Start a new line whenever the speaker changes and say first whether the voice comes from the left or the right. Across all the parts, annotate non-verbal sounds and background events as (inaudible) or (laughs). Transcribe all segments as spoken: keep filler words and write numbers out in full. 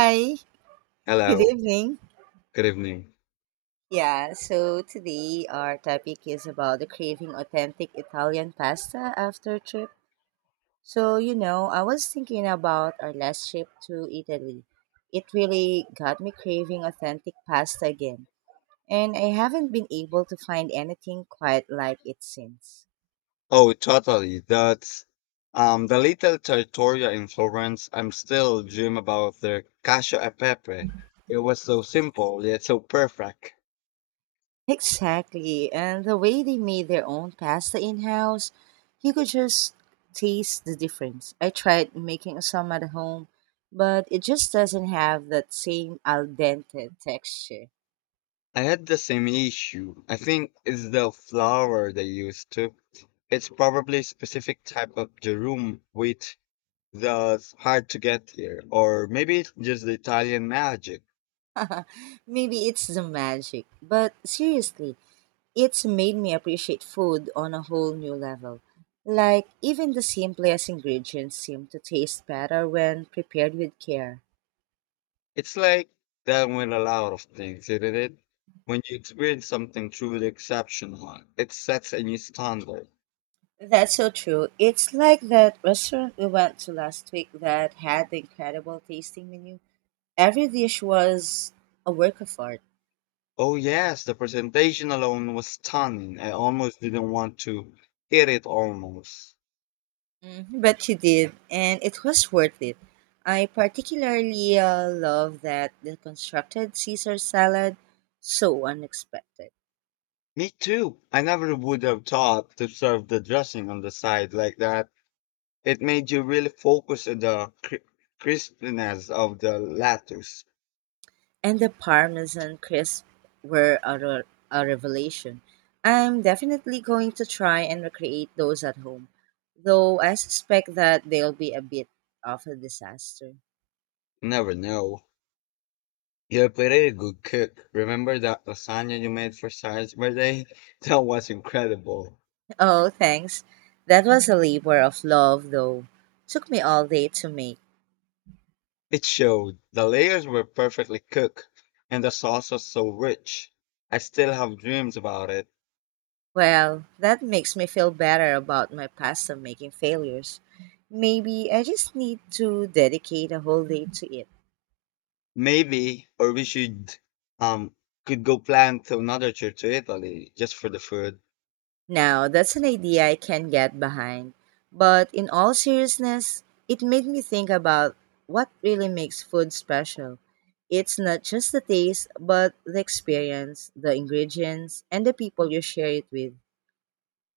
right: Hi, good
left: Hello,
right: evening.
left: good evening.
right: Yeah, so today our topic is about the craving authentic Italian pasta after trip. So, you know, I was thinking about our last trip to Italy. It really got me craving authentic pasta again, and I haven't been able to find anything quite like it since.
left: Oh, totally. That's um the little trattoria in Florence. I'm still dream about the cacio e pepe. It was so simple yet so perfect.
right: Exactly. And the way they made their own pasta in house, you could just taste the difference. I tried making some at home, but it just doesn't have that same al dente texture.
left: I had the same issue. I think it's the flour they used to. It's probably specific type of durum wheat that's hard to get here, or maybe it's just the Italian magic.
right: (laughs) Maybe it's the magic. But seriously, it's made me appreciate food on a whole new level. Like, even the simplest ingredients seem to taste better when prepared with care.
left: It's like that with a lot of things, isn't it? When you experience something truly exceptional, it sets a new standard.
right: That's so true. It's like that restaurant we went to last week that had the incredible tasting menu. Every dish was a work of art.
left: Oh yes, the presentation alone was stunning. I almost didn't want to eat it almost.
right: Mhm. But you did, and it was worth it. I particularly uh, love that the constructed Caesar salad, so unexpected.
left: Me too. I never would have thought to serve the dressing on the side like that. It made you really focus on the cri- crispness of the lettuce.
right: And the Parmesan crisps were a, re- a revelation. I'm definitely going to try and recreate those at home, though I suspect that they'll be a bit of a disaster. (laughs)
left: Never know. You're pretty good cook. Remember that lasagna you made for Sarah's birthday? (laughs) That was incredible.
right: Oh, thanks. That was a labor of love, though. Took me all day to make.
left: It showed. The layers were perfectly cooked, and the sauce was so rich. I still have dreams about it.
right: Well, that makes me feel better about my pasta making failures. Maybe I just need to dedicate a whole day to it.
left: Maybe, or we should, um, could go plan to another trip to Italy just for the food.
right: Now, that's an idea I can get behind. But in all seriousness, it made me think about what really makes food special. It's not just the taste, but the experience, the ingredients, and the people you share it with.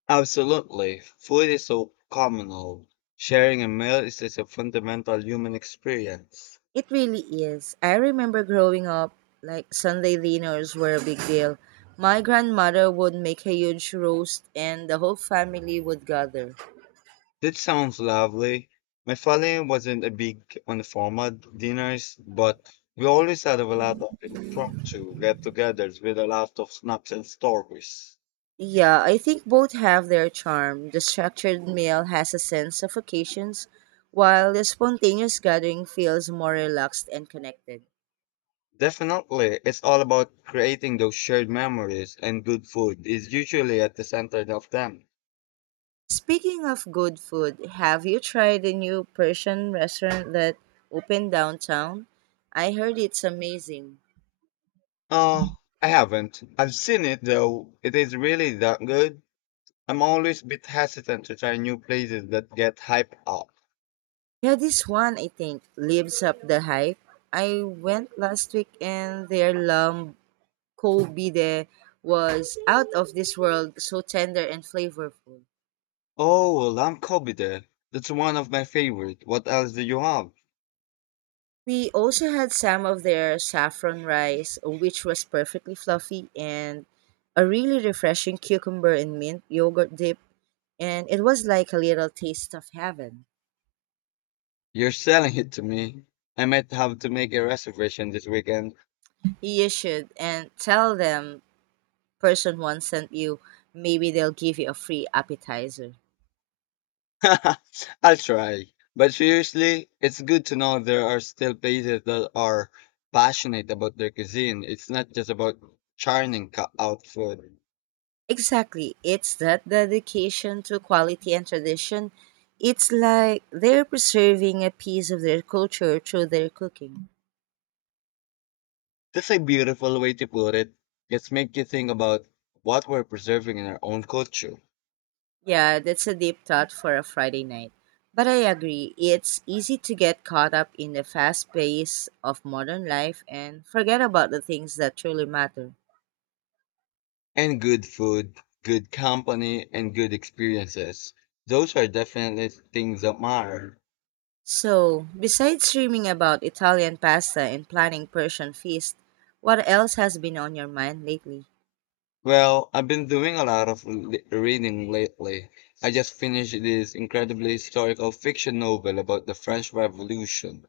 left: Absolutely. Food is so communal. Sharing a meal is just a fundamental human experience.
right: It really is. I remember growing up, like Sunday dinners were a big deal. My grandmother would make a huge roast, and the whole family would gather.
left: That sounds lovely. My family wasn't big on formal dinners, but we always had a lot of impromptu get-togethers with a lot of snaps and stories.
right: Yeah, I think both have their charm. The structured meal has a sense of occasions, while the spontaneous gathering feels more relaxed and connected.
left: Definitely, it's all about creating those shared memories, and good food is usually at the center of them.
right: Speaking of good food, have you tried the new Persian restaurant that opened downtown? I heard it's amazing.
left: Oh, I haven't. I've seen it though. It is really that good. I'm always a bit hesitant to try new places that get hyped up.
right: Yeah, this one I think lives up the hype. I went last week and their lamb kolbide was out of this world, so tender and flavorful.
left: Oh, well, I'm Kobide. That's one of my favorite. What else do you have?
right: We also had some of their saffron rice, which was perfectly fluffy, and a really refreshing cucumber and mint yogurt dip. And it was like a little taste of heaven.
left: You're selling it to me. I might have to make a reservation this weekend.
right: You should, and tell them person one sent you. Maybe they'll give you a free appetizer.
left: (laughs) I'll try. But seriously, it's good to know there are still places that are passionate about their cuisine. It's not just about churning co- out food.
right: Exactly. It's that dedication to quality and tradition. It's like they're preserving a piece of their culture through their cooking.
left: That's a beautiful way to put it. Let's make you think about what we're preserving in our own culture.
right: Yeah, that's a deep thought for a Friday night. But I agree, it's easy to get caught up in the fast pace of modern life and forget about the things that truly matter.
left: And good food, good company, and good experiences. Those are definitely things that matter.
right: So, besides dreaming about Italian pasta and planning Persian feast, what else has been on your mind lately?
left: Well, I've been doing a lot of l- reading lately. I just finished this incredibly historical fiction novel about the French Revolution.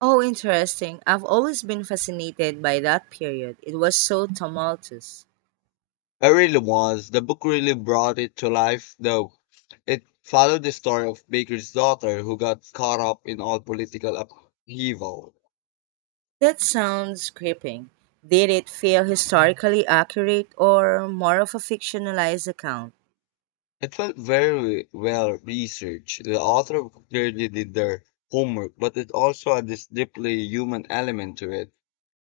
right: Oh, interesting. I've always been fascinated by that period. It was so tumultuous.
left: It really was. The book really brought it to life, though. It followed the story of Baker's daughter who got caught up in all political upheaval.
right: That sounds gripping. Did it feel historically accurate or more of a fictionalized account?
left: It felt very well researched. The author clearly did their homework, but it also had this deeply human element to it,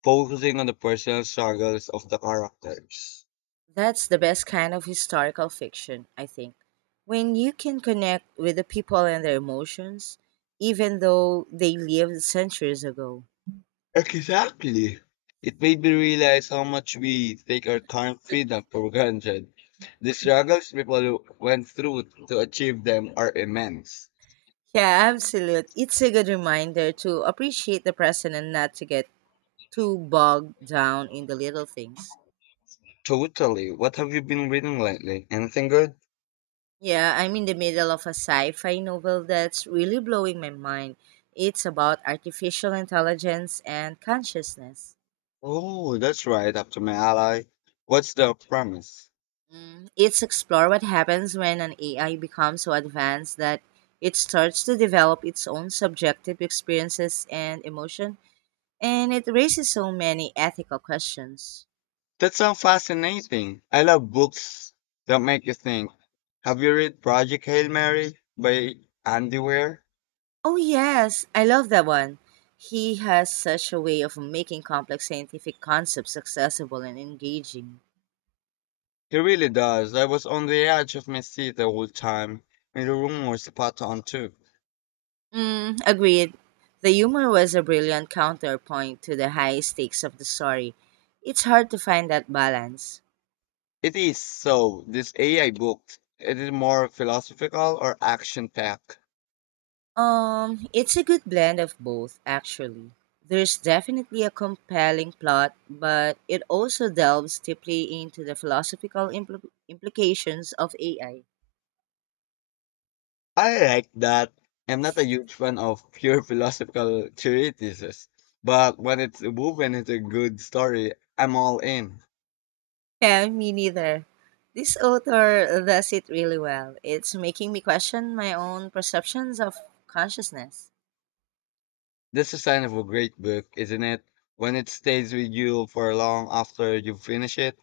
left: focusing on the personal struggles of the characters.
right: That's the best kind of historical fiction, I think. When you can connect with the people and their emotions, even though they lived centuries ago.
left: Exactly. It made me realize how much we take our current freedom for granted. The struggles people went through to achieve them are immense.
right: Yeah, absolute. It's a good reminder to appreciate the present and not to get too bogged down in the little things.
left: Totally. What have you been reading lately? Anything good?
right: Yeah, I'm in the middle of a sci fi novel that's really blowing my mind. It's about artificial intelligence and consciousness.
left: Oh, that's right, up to my ally. What's the premise?
right: Mm, It's explore what happens when an A I becomes so advanced that it starts to develop its own subjective experiences and emotion, and it raises so many ethical questions.
left: That sounds fascinating. I love books that make you think. Have you read Project Hail Mary by Andy Weir?
right: Oh, yes, I love that one. He has such a way of making complex scientific concepts accessible and engaging.
left: He really does. I was on the edge of my seat the whole time, and the room was spot on too.
right: Mm, agreed. The humor was a brilliant counterpoint to the high stakes of the story. It's hard to find that balance.
left: It is so. This A I book, it is more philosophical or action packed?
right: Um, it's a good blend of both, actually. There's definitely a compelling plot, but it also delves deeply into the philosophical impl- implications of A I.
left: I like that. I'm not a huge fan of pure (laughs) philosophical treatises, but when it's woven into a good story, I'm all in.
right: Yeah, me neither. This author does it really well. It's making me question my own perceptions of consciousness.
left: That's a sign of a great book, isn't it? When it stays with you for long after you finish it.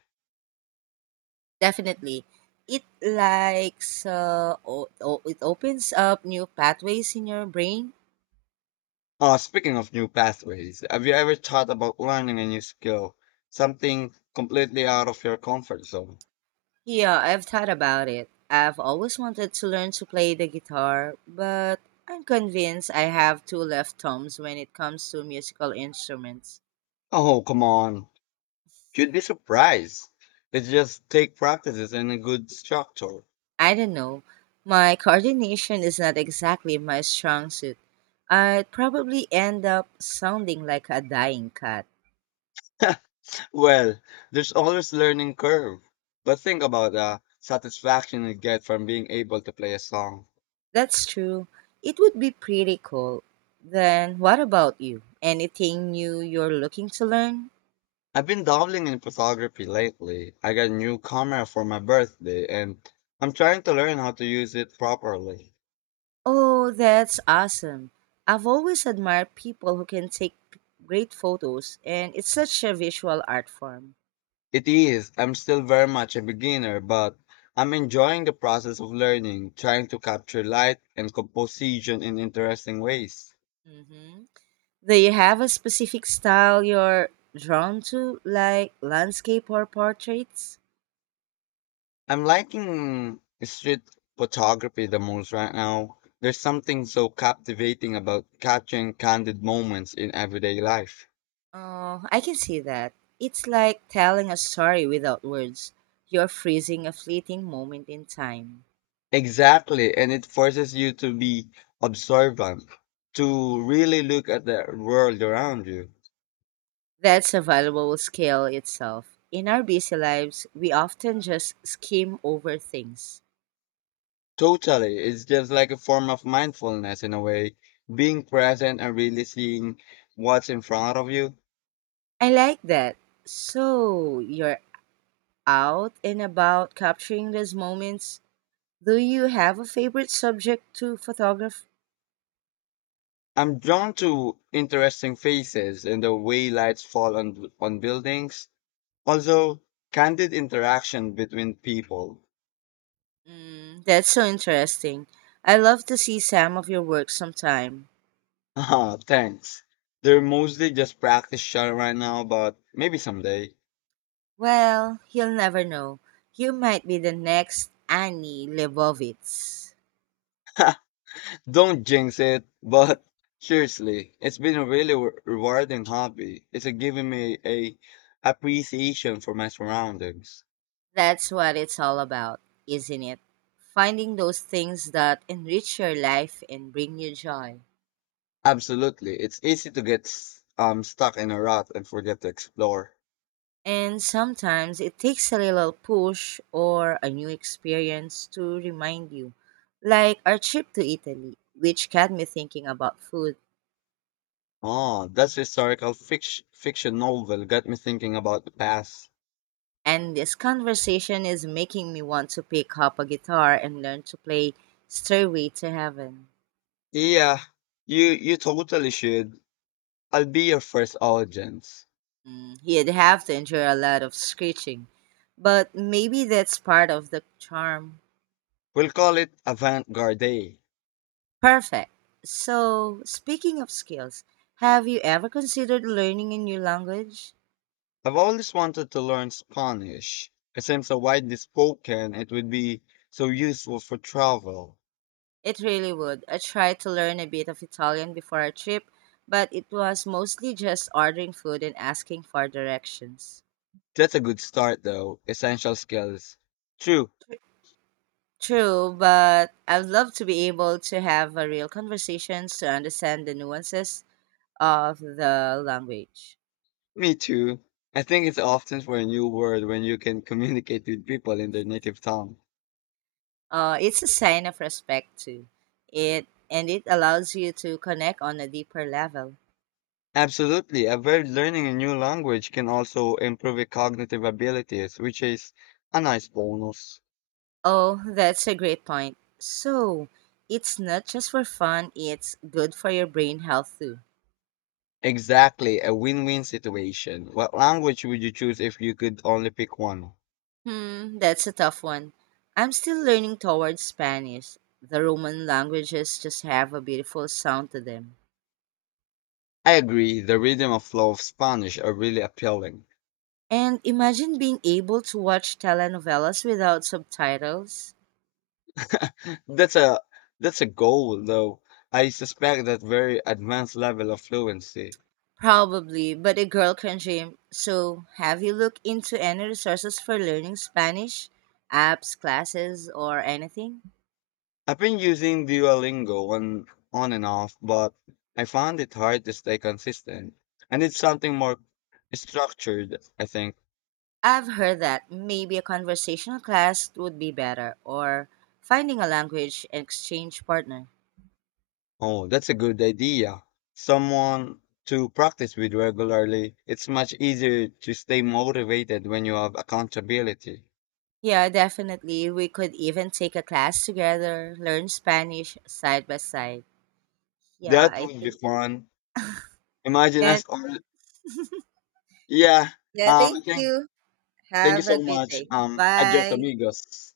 right: Definitely. It likes uh, o- o- it opens up new pathways in your brain.
left: Oh, speaking of new pathways, have you ever thought about learning a new skill? Something completely out of your comfort zone?
right: Yeah, I've thought about it. I've always wanted to learn to play the guitar, but I'm convinced I have two left thumbs when it comes to musical instruments.
left: Oh, come on. You'd be surprised. It just take practices and a good structure.
right: I don't know. My coordination is not exactly my strong suit. I'd probably end up sounding like a dying cat.
left: (laughs) Well, there's always learning curve. But think about the satisfaction you get from being able to play a song.
right: That's true. It would be pretty cool. Then, what about you? Anything new you're looking to learn?
left: I've been dabbling in photography lately. I got a new camera for my birthday and I'm trying to learn how to use it properly.
right: Oh, that's awesome. I've always admired people who can take p- great photos, and it's such a visual art form.
left: It is, I'm still very much a beginner, but I'm enjoying the process of learning, trying to capture light and composition in interesting ways.
right: Hmm. Do you have a specific style you're drawn to, like landscape or portraits?
left: I'm liking street photography the most right now. There's something so captivating about capturing candid moments in everyday life.
right: Oh, I can see that. It's like telling a story without words. You're freezing a fleeting moment in time.
left: Exactly, and it forces you to be observant, to really look at the world around you.
right: That's a valuable skill itself. In our busy lives, we often just skim over things.
left: Totally, it's just like a form of mindfulness in a way, being present and really seeing what's in front of you.
right: I like that. So, you're out and about capturing those moments. Do you have a favorite subject to photograph?
left: I'm drawn to interesting faces and the way lights fall on on buildings. Also, candid interaction between people. (laughs)
right: Mm, that's so interesting. I love to see some of your work sometime.
left: Ah, thanks. They're mostly just practice shot right now, but maybe someday.
right: Well, you'll never know. You might be the next Annie Leibovitz.
left: (laughs) Don't jinx it, but (laughs) seriously, it's been a really re- rewarding hobby. It's a given me a appreciation for my surroundings.
right: That's what it's all about, isn't it? Finding those things that enrich your life and bring you joy.
left: Absolutely, it's easy to get s- um stuck in a rut and forget to explore.
right: And sometimes it takes a little push or a new experience to remind you, like our trip to Italy, which got me thinking about food.
left: Oh, that's historical fiction fiction novel got me thinking about the past.
right: And this conversation is making me want to pick up a guitar and learn to play Stairway to Heaven.
left: Yeah, you you totally should. I'll be your first audience.
right: Mm, you'd have to endure a lot of screeching, but maybe that's part of the charm.
left: We'll call it Avant Garde.
right: Perfect. So, speaking of skills, have you ever considered learning a new language?
left: I've always wanted to learn Spanish. It seems so widely spoken, it would be so useful for travel.
right: It really would. I tried to learn a bit of Italian before our trip, but it was mostly just ordering food and asking for directions.
left: That's a good start, though. Essential skills. True,
right: True, but I'd love to be able to have a real conversations to understand the nuances of the language.
left: me too. I think it's often for a new word when you can communicate with people in their native tongue.
right: Uh, it's a sign of respect too. It and it allows you to connect on a deeper level.
left: Absolutely, I've heard learning a new language can also improve your cognitive abilities, which is a nice bonus.
right: Oh, that's a great point. So, it's not just for fun, it's good for your brain health too.
left: Exactly, a win-win situation. What language would you choose if you could only pick one?
right: Hmm, that's a tough one. I'm still learning towards Spanish. The Roman languages just have a beautiful sound to them.
left: I agree. The rhythm and flow of Spanish are really appealing.
right: And imagine being able to watch telenovelas without subtitles.
left: That's a that's a goal, though. I suspect that very advanced level of fluency.
right: Probably, but a girl can dream. So, have you looked into any resources for learning Spanish? Apps, classes, or anything?
left: I've been using Duolingo on on and off, but I found it hard to stay consistent. I need something more structured. I think.
right: I've heard that maybe a conversational class would be better, or finding a language exchange partner.
left: Oh, that's a good idea. Someone to practice with regularly. It's much easier to stay motivated when you have accountability.
right: Yeah, definitely. We could even take a class together, learn Spanish side by side. Yeah,
left: That
right: I
left: would be
right: think.
left: fun. Imagine
right: Yeah,
left: us all. Yeah.
right: yeah,
left: Um, I
right: thank
left: think
right: you.
left: thank you
right: Have a
left: so
right: great
left: much.
right: day.
left: Um, adios
right: Bye.
left: amigos.